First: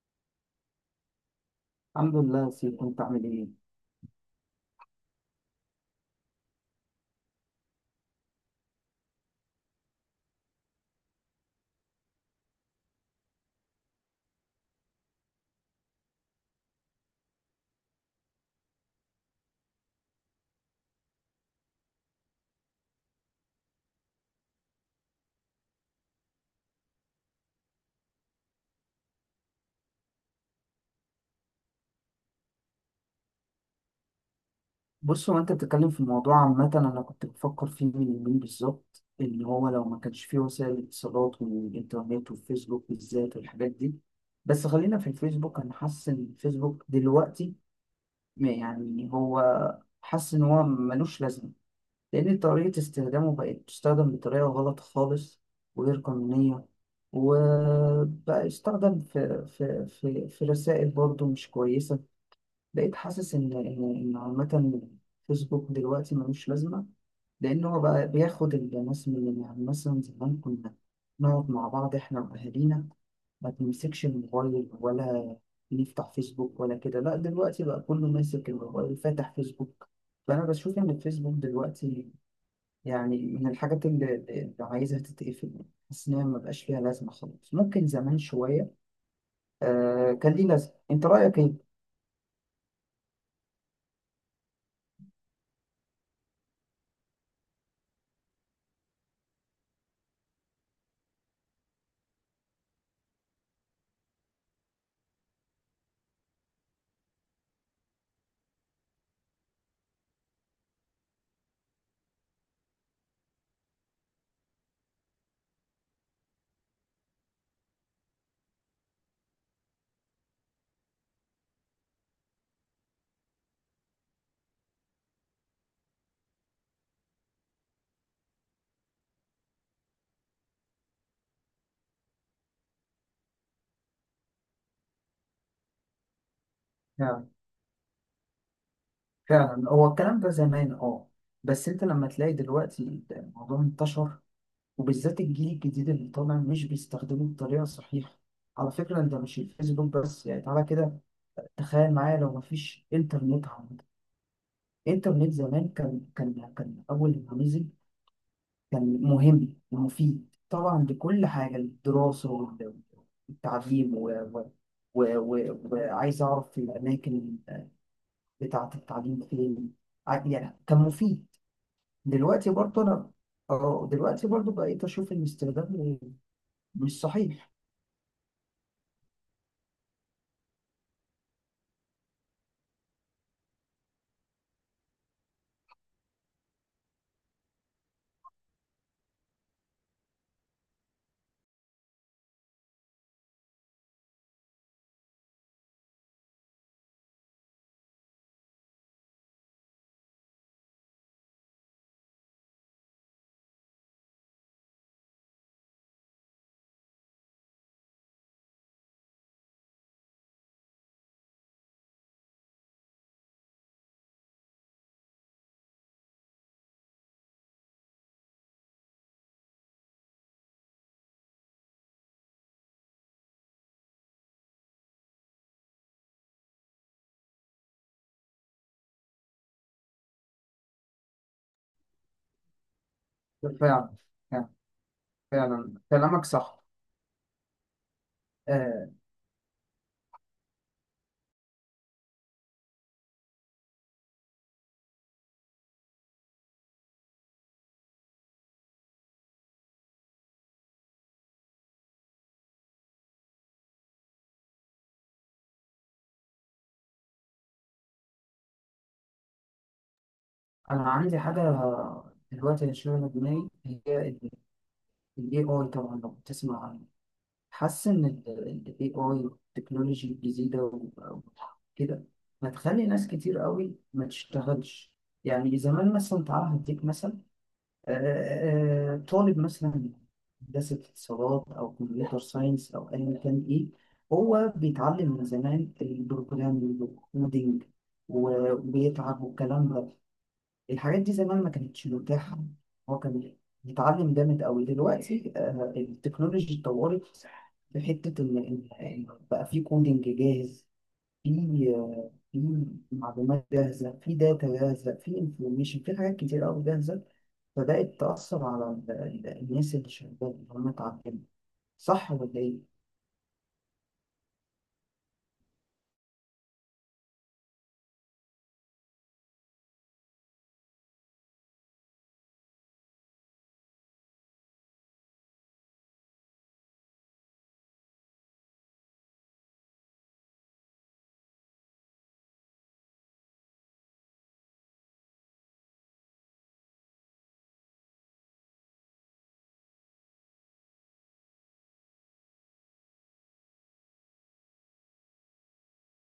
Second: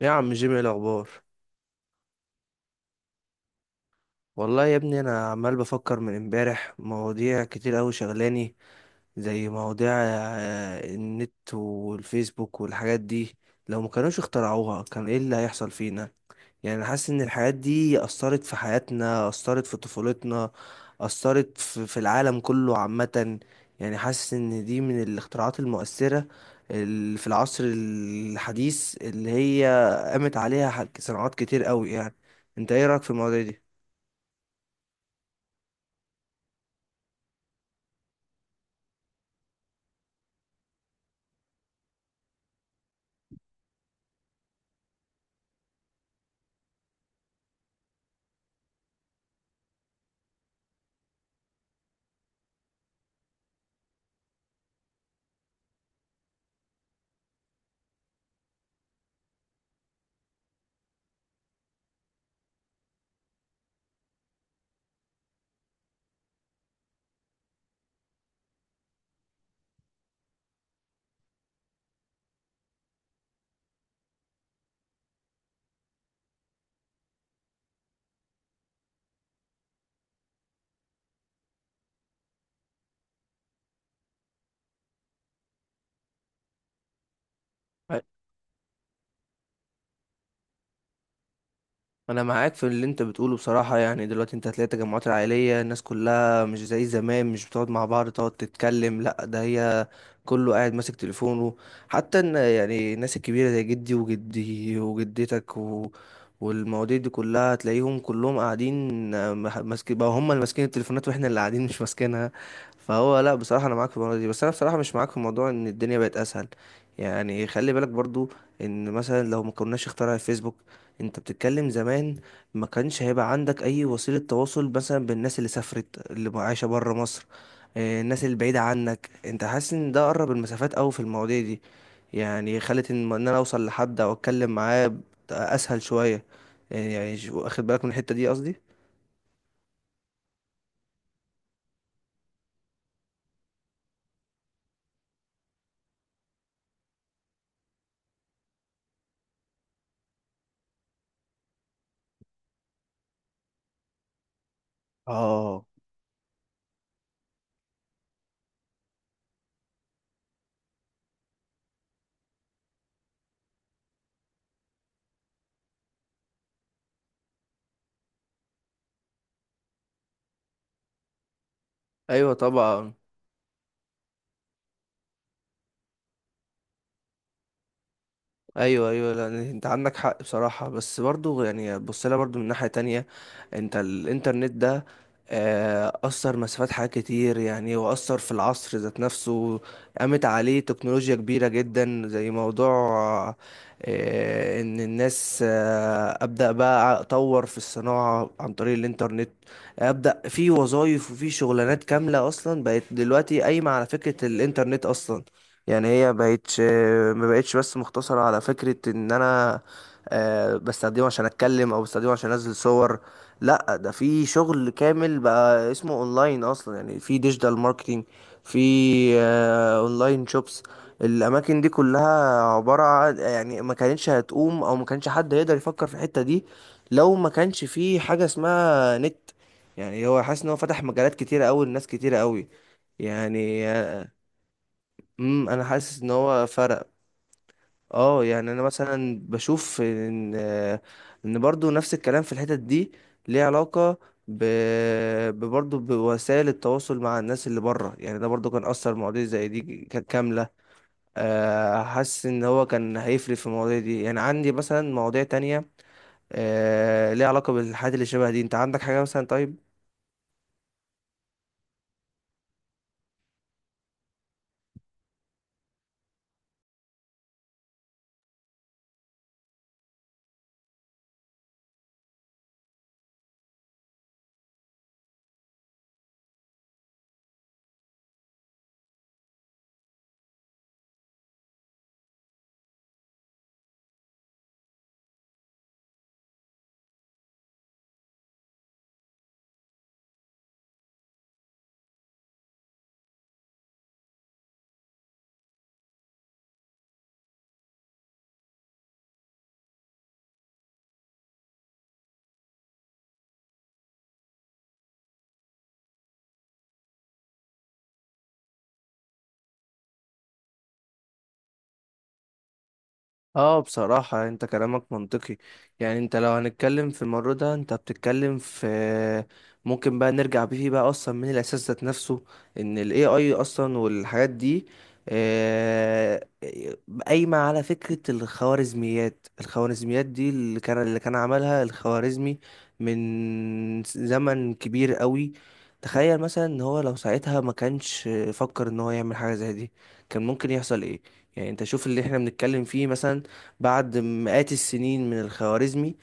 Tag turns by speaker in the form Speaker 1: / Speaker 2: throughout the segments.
Speaker 1: يا عم جيمي، إيه الاخبار؟
Speaker 2: الحمد لله يا سيدي، كنت عامل ايه؟
Speaker 1: والله يا ابني انا عمال بفكر من امبارح مواضيع كتير قوي شغلاني، زي مواضيع النت والفيسبوك والحاجات دي. لو ما كانوش اخترعوها كان ايه اللي هيحصل فينا؟ يعني أنا حاسس ان الحاجات دي اثرت في حياتنا، اثرت في طفولتنا، اثرت في العالم كله عامة. يعني حاسس ان دي من الاختراعات المؤثرة اللي في العصر الحديث، اللي هي قامت عليها صناعات كتير قوي. يعني انت ايه رأيك في المواضيع دي؟
Speaker 2: بص، هو انت بتتكلم في الموضوع عامة، انا كنت بفكر فيه من يومين بالظبط ان هو لو ما كانش فيه وسائل الاتصالات والانترنت والفيسبوك بالذات والحاجات دي. بس خلينا في الفيسبوك، انا حاسس ان الفيسبوك دلوقتي ما يعني هو حاسس ان هو ملوش لازمة، لان طريقة استخدامه بقت تستخدم بطريقة غلط خالص، وغير قانونية، وبقى يستخدم في رسائل برضه مش كويسة. بقيت حاسس ان ان إن عامة، فيسبوك دلوقتي ملوش لازمة. لأن هو بقى بياخد الناس، من يعني مثلا زمان كنا نقعد مع بعض إحنا وأهالينا، ما بنمسكش الموبايل ولا بنفتح فيسبوك ولا كده. لا، دلوقتي بقى كله ماسك الموبايل فاتح فيسبوك. فأنا بشوف إن الفيسبوك دلوقتي يعني من الحاجات اللي عايزها تتقفل. حاسس إن هي مبقاش ليها لازمة خالص، ممكن زمان شوية آه كان ليه لازمة. أنت رأيك
Speaker 1: انا معاك في اللي انت بتقوله بصراحه. يعني دلوقتي انت هتلاقي التجمعات العائليه، الناس كلها مش زي زمان، مش بتقعد مع بعض تقعد تتكلم، لا ده هي كله قاعد ماسك تليفونه. حتى ان يعني الناس الكبيره زي جدي وجدي وجدتك و... والمواضيع دي كلها، هتلاقيهم كلهم قاعدين، ماسك بقى، هم اللي ماسكين التليفونات واحنا اللي قاعدين مش ماسكينها. فهو لا بصراحه انا معاك في الموضوع دي، بس انا بصراحه مش معاك في موضوع ان الدنيا بقت اسهل. يعني خلي بالك برضو ان مثلا لو ما كناش اخترع الفيسبوك، انت بتتكلم زمان، ما كانش هيبقى عندك اي وسيلة تواصل مثلا بالناس اللي سافرت، اللي عايشة برا مصر. الناس اللي بعيدة عنك، انت حاسس ان ده قرب المسافات اوي في المواضيع دي. يعني خلت ان انا اوصل لحد او اتكلم معاه اسهل شوية. يعني يعني
Speaker 2: إيه؟
Speaker 1: شو- واخد بالك من الحتة دي قصدي؟
Speaker 2: فعلا هو الكلام ده زمان اه. بس انت لما تلاقي دلوقتي الموضوع انتشر، وبالذات الجيل الجديد اللي طالع مش بيستخدمه بطريقه صحيحه. على فكره انت مش الفيسبوك بس، يعني تعالى كده تخيل معايا لو مفيش انترنت عامه. الانترنت
Speaker 1: اه.
Speaker 2: زمان كان اول ما نزل كان مهم ومفيد طبعا لكل حاجه، الدراسه والتعليم و وعايز اعرف الاماكن بتاعه التعليم فين. يعني كان مفيد.
Speaker 1: ايوه
Speaker 2: دلوقتي برضه
Speaker 1: طبعا.
Speaker 2: انا اه دلوقتي برضه بقيت اشوف ان استخدامه مش صحيح.
Speaker 1: ايوه، ايوه، لا انت عندك حق بصراحه، بس برضو يعني بص لها برضو من ناحيه تانية. انت الانترنت ده اثر مسافات حاجات كتير، يعني واثر في العصر ذات نفسه. قامت عليه تكنولوجيا كبيره جدا، زي موضوع ان الناس ابدا بقى اطور في الصناعه عن طريق الانترنت، ابدا في وظائف وفي شغلانات كامله اصلا بقت دلوقتي قايمه على فكره الانترنت اصلا. يعني هي بقتش، ما بقتش بس مقتصرة على فكرة ان انا بستخدمه عشان اتكلم او بستخدمه عشان انزل صور. لا ده في شغل كامل بقى اسمه اونلاين اصلا، يعني في ديجيتال ماركتينج، في اونلاين شوبس. الاماكن دي كلها عبارة عن يعني ما كانتش هتقوم او ما كانش حد يقدر يفكر في الحتة دي لو ما كانش في حاجة اسمها نت. يعني هو حاسس ان هو فتح مجالات كتيرة قوي لناس كتيرة قوي. يعني
Speaker 2: فعلا، يعني
Speaker 1: انا
Speaker 2: فعلا
Speaker 1: حاسس ان
Speaker 2: كلامك
Speaker 1: هو
Speaker 2: صح
Speaker 1: فرق. اه يعني انا
Speaker 2: آه.
Speaker 1: مثلا بشوف ان ان برضو نفس الكلام في الحتت دي، ليه علاقة ب... برضه بوسائل التواصل مع الناس اللي بره. يعني ده برضو كان اثر مواضيع زي دي كاملة. حاسس ان هو كان هيفرق في المواضيع دي. يعني عندي مثلا مواضيع تانية ليها علاقة بالحاجات اللي شبه دي. انت عندك حاجة مثلا؟ طيب،
Speaker 2: انا عندي حاجه دلوقتي اللي شغاله دماغي هي الاي اي، طبعا لو بتسمع عنه. حاسس ان الاي اي والتكنولوجي الجديده وكده هتخلي ناس كتير قوي ما تشتغلش. يعني زمان مثلا تعالى هديك مثلا، طالب مثلا هندسة اتصالات أو كمبيوتر ساينس أو أيا كان إيه. هو بيتعلم من زمان البروجرامينج والكودينج وبيتعب والكلام ده. الحاجات دي زمان ما كانتش متاحة، هو كان بيتعلم جامد أوي. دلوقتي التكنولوجي اتطورت، في حتة إن إن بقى في كودينج جاهز، في في معلومات جاهزة، في داتا جاهزة، في انفورميشن، في حاجات كتير أوي جاهزة، بدأت تأثر على الناس اللي شغالة اللي هم اتعلموا. صح ولا إيه؟
Speaker 1: اه بصراحة انت كلامك منطقي. يعني انت لو هنتكلم في المرة ده، انت بتتكلم في، ممكن بقى نرجع بيه بقى اصلا من الاساس ذات نفسه، ان ال AI اصلا والحاجات دي آه، قايمة على فكرة الخوارزميات. الخوارزميات دي اللي كان عملها الخوارزمي من زمن كبير قوي. تخيل مثلا ان هو لو ساعتها ما كانش فكر ان هو يعمل حاجة زي دي، كان ممكن يحصل ايه؟ يعني انت شوف اللي احنا بنتكلم فيه مثلا بعد مئات السنين من الخوارزمي.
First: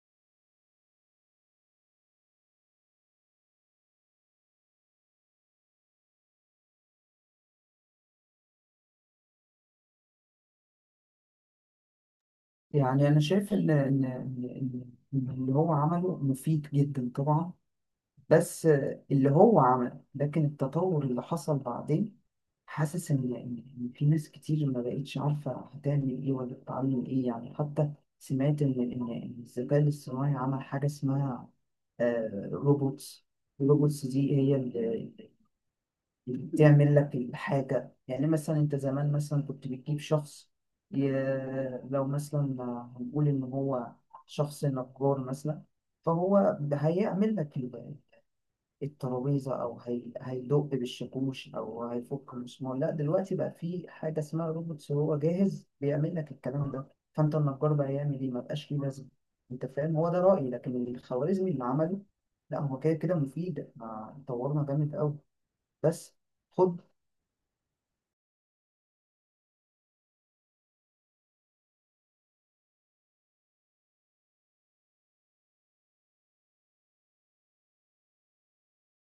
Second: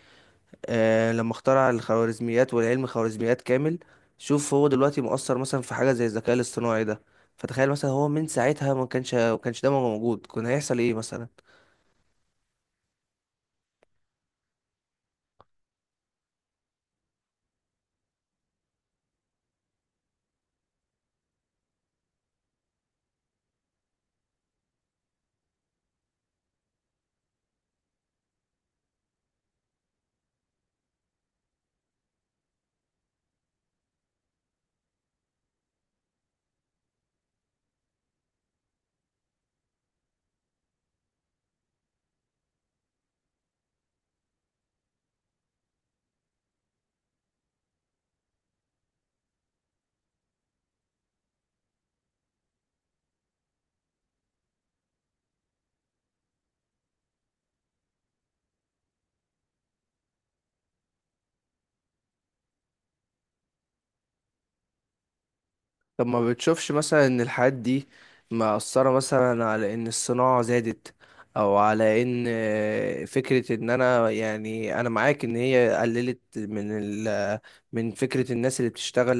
Speaker 1: آه لما اخترع الخوارزميات والعلم خوارزميات كامل، شوف هو دلوقتي مؤثر مثلا في حاجة زي الذكاء الاصطناعي ده. فتخيل مثلا هو من ساعتها ما كانش ده موجود، كان هيحصل ايه مثلا؟
Speaker 2: يعني أنا شايف إن اللي هو عمله مفيد جدا طبعا. بس اللي هو عمله، لكن التطور اللي حصل بعدين حاسس إن في ناس كتير ما بقتش عارفة هتعمل إيه ولا تتعلم إيه. يعني حتى سمعت إن الذكاء الاصطناعي عمل حاجة اسمها روبوتس. الروبوتس دي هي تعمل لك الحاجة. يعني مثلا أنت زمان مثلا كنت بتجيب شخص ي... لو مثلا هنقول إن هو شخص نجار مثلا، فهو هيعمل لك الترابيزة أو هيدق بالشاكوش أو هيفك المسمار. لا، دلوقتي بقى في حاجة اسمها روبوت، هو جاهز بيعمل لك الكلام ده. فأنت النجار بقى يعمل إيه؟ مبقاش ليه لازمة. أنت فاهم؟ هو ده رأيي، لكن الخوارزمي اللي عمله، لا هو كده كده مفيد. ما طورنا جامد أوي
Speaker 1: طب
Speaker 2: بس.
Speaker 1: ما بتشوفش
Speaker 2: خد.
Speaker 1: مثلا ان الحاجات دي مأثرة مثلا على ان الصناعة زادت؟ او على ان فكرة ان انا، يعني انا معاك ان هي قللت من من فكرة الناس اللي بتشتغل.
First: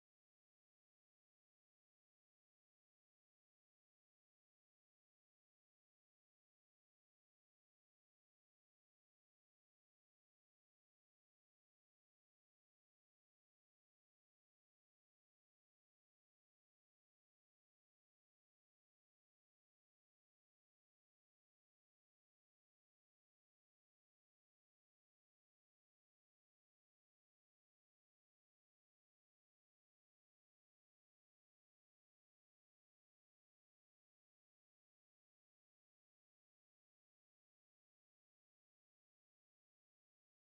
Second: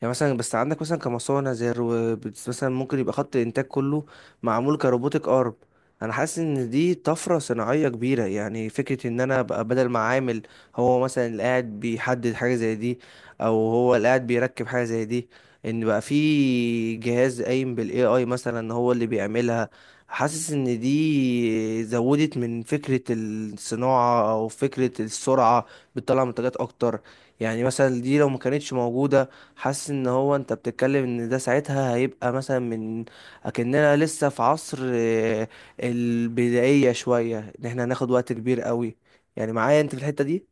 Speaker 1: يعني مثلا بس عندك مثلا كمصانع زي مثلا ممكن يبقى خط الانتاج كله معمول كروبوتك ارم. انا حاسس ان دي طفرة صناعية كبيرة، يعني فكرة ان انا ابقى بدل ما عامل، هو مثلا اللي قاعد بيحدد حاجة زي دي او هو اللي قاعد بيركب حاجة زي دي، ان بقى في جهاز قايم بالاي اي مثلا هو اللي بيعملها. حاسس ان دي زودت من فكرة الصناعة او فكرة السرعة، بتطلع منتجات اكتر. يعني مثلا دي لو ما كانتش موجودة، حاسس ان هو انت بتتكلم ان ده ساعتها هيبقى مثلا من اكننا لسه في عصر البدائية شوية، ان احنا هناخد وقت كبير قوي. يعني معايا انت في الحتة دي؟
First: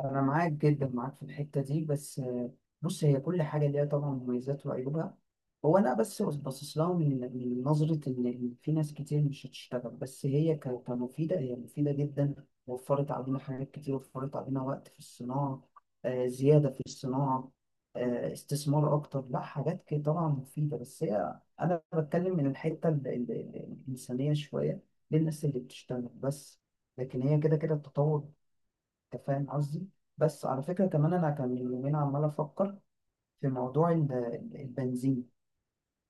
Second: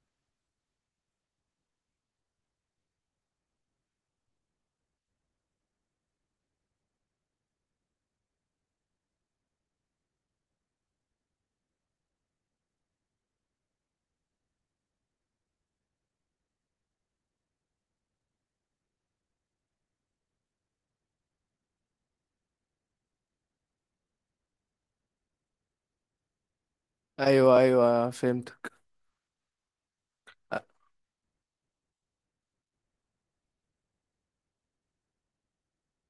Speaker 2: أنا معاك جدا، معاك في الحتة دي بس، بص، هي كل حاجة ليها طبعا مميزات وعيوبها. هو أنا بس باصص لها من نظرة إن في ناس كتير مش هتشتغل، بس هي كمفيدة، هي مفيدة جدا. وفرت علينا حاجات كتير، وفرت علينا وقت في الصناعة، زيادة في الصناعة، استثمار أكتر. لا، حاجات كده طبعا مفيدة. بس هي أنا بتكلم من الحتة الإنسانية شوية، للناس اللي بتشتغل بس. لكن هي كده
Speaker 1: ايوه،
Speaker 2: كده
Speaker 1: ايوه
Speaker 2: التطور.
Speaker 1: فهمتك.
Speaker 2: انت فاهم قصدي. بس على فكرة كمان انا كان من يومين عمال افكر في موضوع البنزين.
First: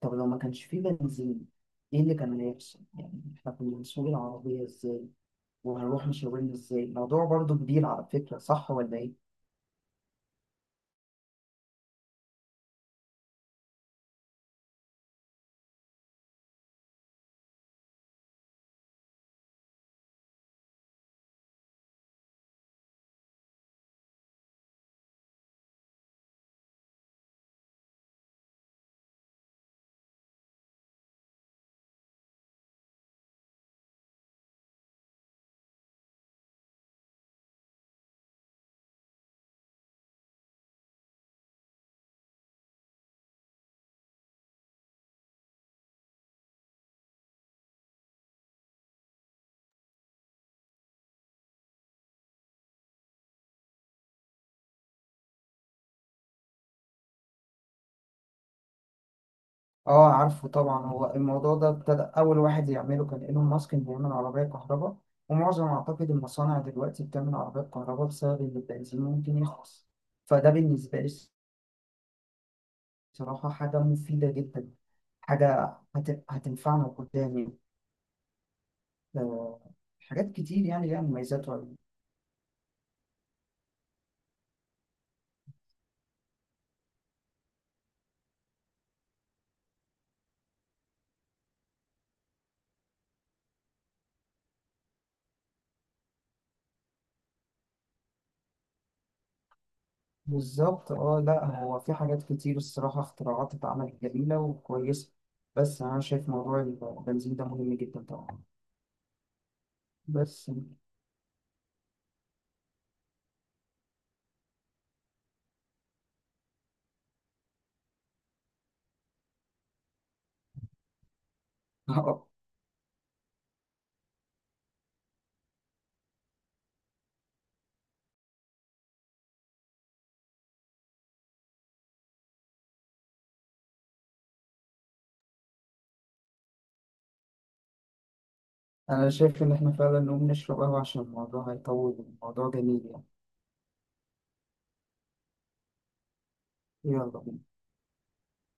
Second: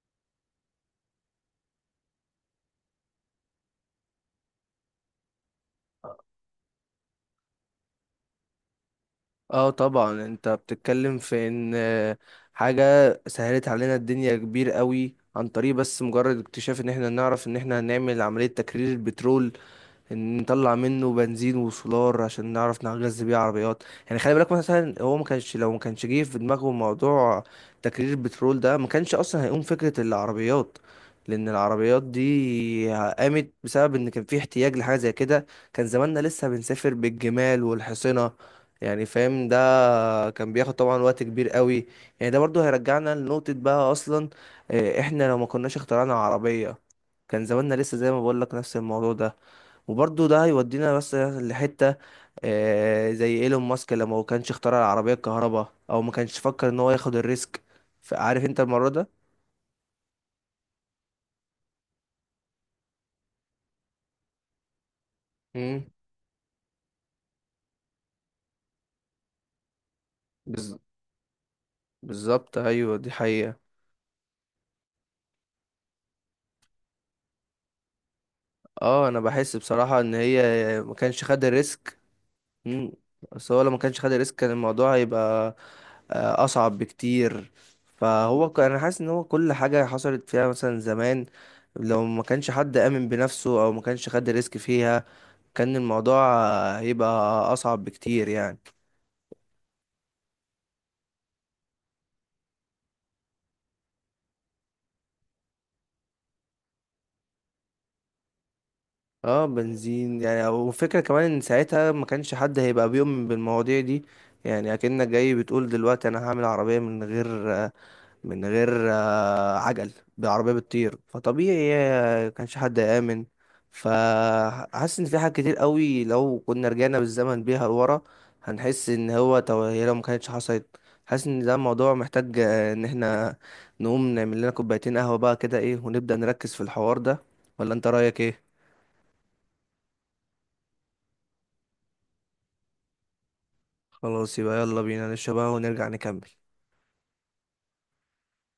Speaker 2: طب لو ما كانش فيه بنزين، ايه اللي كان هيحصل؟ يعني احنا كنا بنسوق العربية ازاي وهنروح مشاورين ازاي؟ الموضوع برضو كبير على فكرة، صح ولا ايه؟
Speaker 1: اه طبعا، انت بتتكلم في ان حاجة سهلت علينا الدنيا كبير قوي عن طريق بس مجرد اكتشاف ان احنا نعرف ان احنا هنعمل عملية تكرير البترول. ان نطلع منه بنزين وسولار عشان نعرف نغذي بيه عربيات. يعني خلي بالك مثلا هو ما كانش، لو ما كانش جه في دماغه موضوع تكرير البترول ده، ما كانش اصلا هيقوم فكرة العربيات. لان العربيات دي قامت بسبب ان كان في احتياج لحاجة زي كده. كان زماننا لسه بنسافر بالجمال والحصنة. يعني فاهم؟ ده كان بياخد طبعا وقت كبير قوي. يعني ده برضو هيرجعنا لنقطة بقى اصلا، احنا لو ما كناش اخترعنا عربية، كان زماننا لسه زي ما بقول لك نفس الموضوع ده. وبرضه ده هيودينا بس لحتة زي ايلون ماسك لما هو كانش اخترع العربية الكهرباء او ما كانش فكر ان هو ياخد الريسك. فعارف انت المرة ده.
Speaker 2: اه عارفه طبعا. هو الموضوع ده ابتدى اول واحد يعمله كان ايلون ماسك، انه يعمل عربية كهرباء. ومعظم
Speaker 1: مم.
Speaker 2: اعتقد المصانع دلوقتي بتعمل عربية كهرباء بسبب ان البنزين ممكن يخلص. فده
Speaker 1: بز-
Speaker 2: بالنسبة لي
Speaker 1: بالظبط، ايوه دي
Speaker 2: بصراحة
Speaker 1: حقيقة.
Speaker 2: حاجة مفيدة جدا، حاجة هتنفعنا قدام.
Speaker 1: اه انا بحس
Speaker 2: آه،
Speaker 1: بصراحة ان
Speaker 2: حاجات
Speaker 1: هي
Speaker 2: كتير يعني
Speaker 1: ما
Speaker 2: ليها
Speaker 1: كانش خد
Speaker 2: مميزات وعيوب.
Speaker 1: الريسك. مم. بس هو لو ما كانش خد الريسك كان الموضوع هيبقى اصعب بكتير. فهو انا حاسس ان هو كل حاجة حصلت فيها مثلا زمان لو ما كانش حد آمن بنفسه او ما كانش خد الريسك فيها، كان الموضوع هيبقى اصعب بكتير يعني.
Speaker 2: بالظبط. اه لا، هو في حاجات كتير الصراحة اختراعات اتعملت جميلة وكويسة، بس أنا شايف موضوع البنزين ده مهم جدا طبعا
Speaker 1: اه بنزين يعني،
Speaker 2: بس.
Speaker 1: وفكرة كمان ان ساعتها ما كانش حد هيبقى بيؤمن بالمواضيع دي. يعني اكنك جاي بتقول دلوقتي انا هعمل عربية من غير، من غير عجل، بعربية بتطير. فطبيعي
Speaker 2: آه،
Speaker 1: كانش حد آمن. فحاسس ان في حاجات كتير قوي لو كنا رجعنا بالزمن بيها لورا، هنحس ان هو طب هي لو ما كانتش حصلت. حاسس ان ده الموضوع محتاج ان احنا نقوم نعمل لنا كوبايتين قهوة بقى كده ايه ونبدأ نركز في الحوار ده. ولا انت رأيك ايه؟
Speaker 2: أنا شايف إن إحنا فعلا نقوم نشرب قهوة، عشان الموضوع هيطول. الموضوع جميل يعني.
Speaker 1: خلاص، يبقى يلا بينا نشرب قهوة ونرجع نكمل.
Speaker 2: يلا بينا.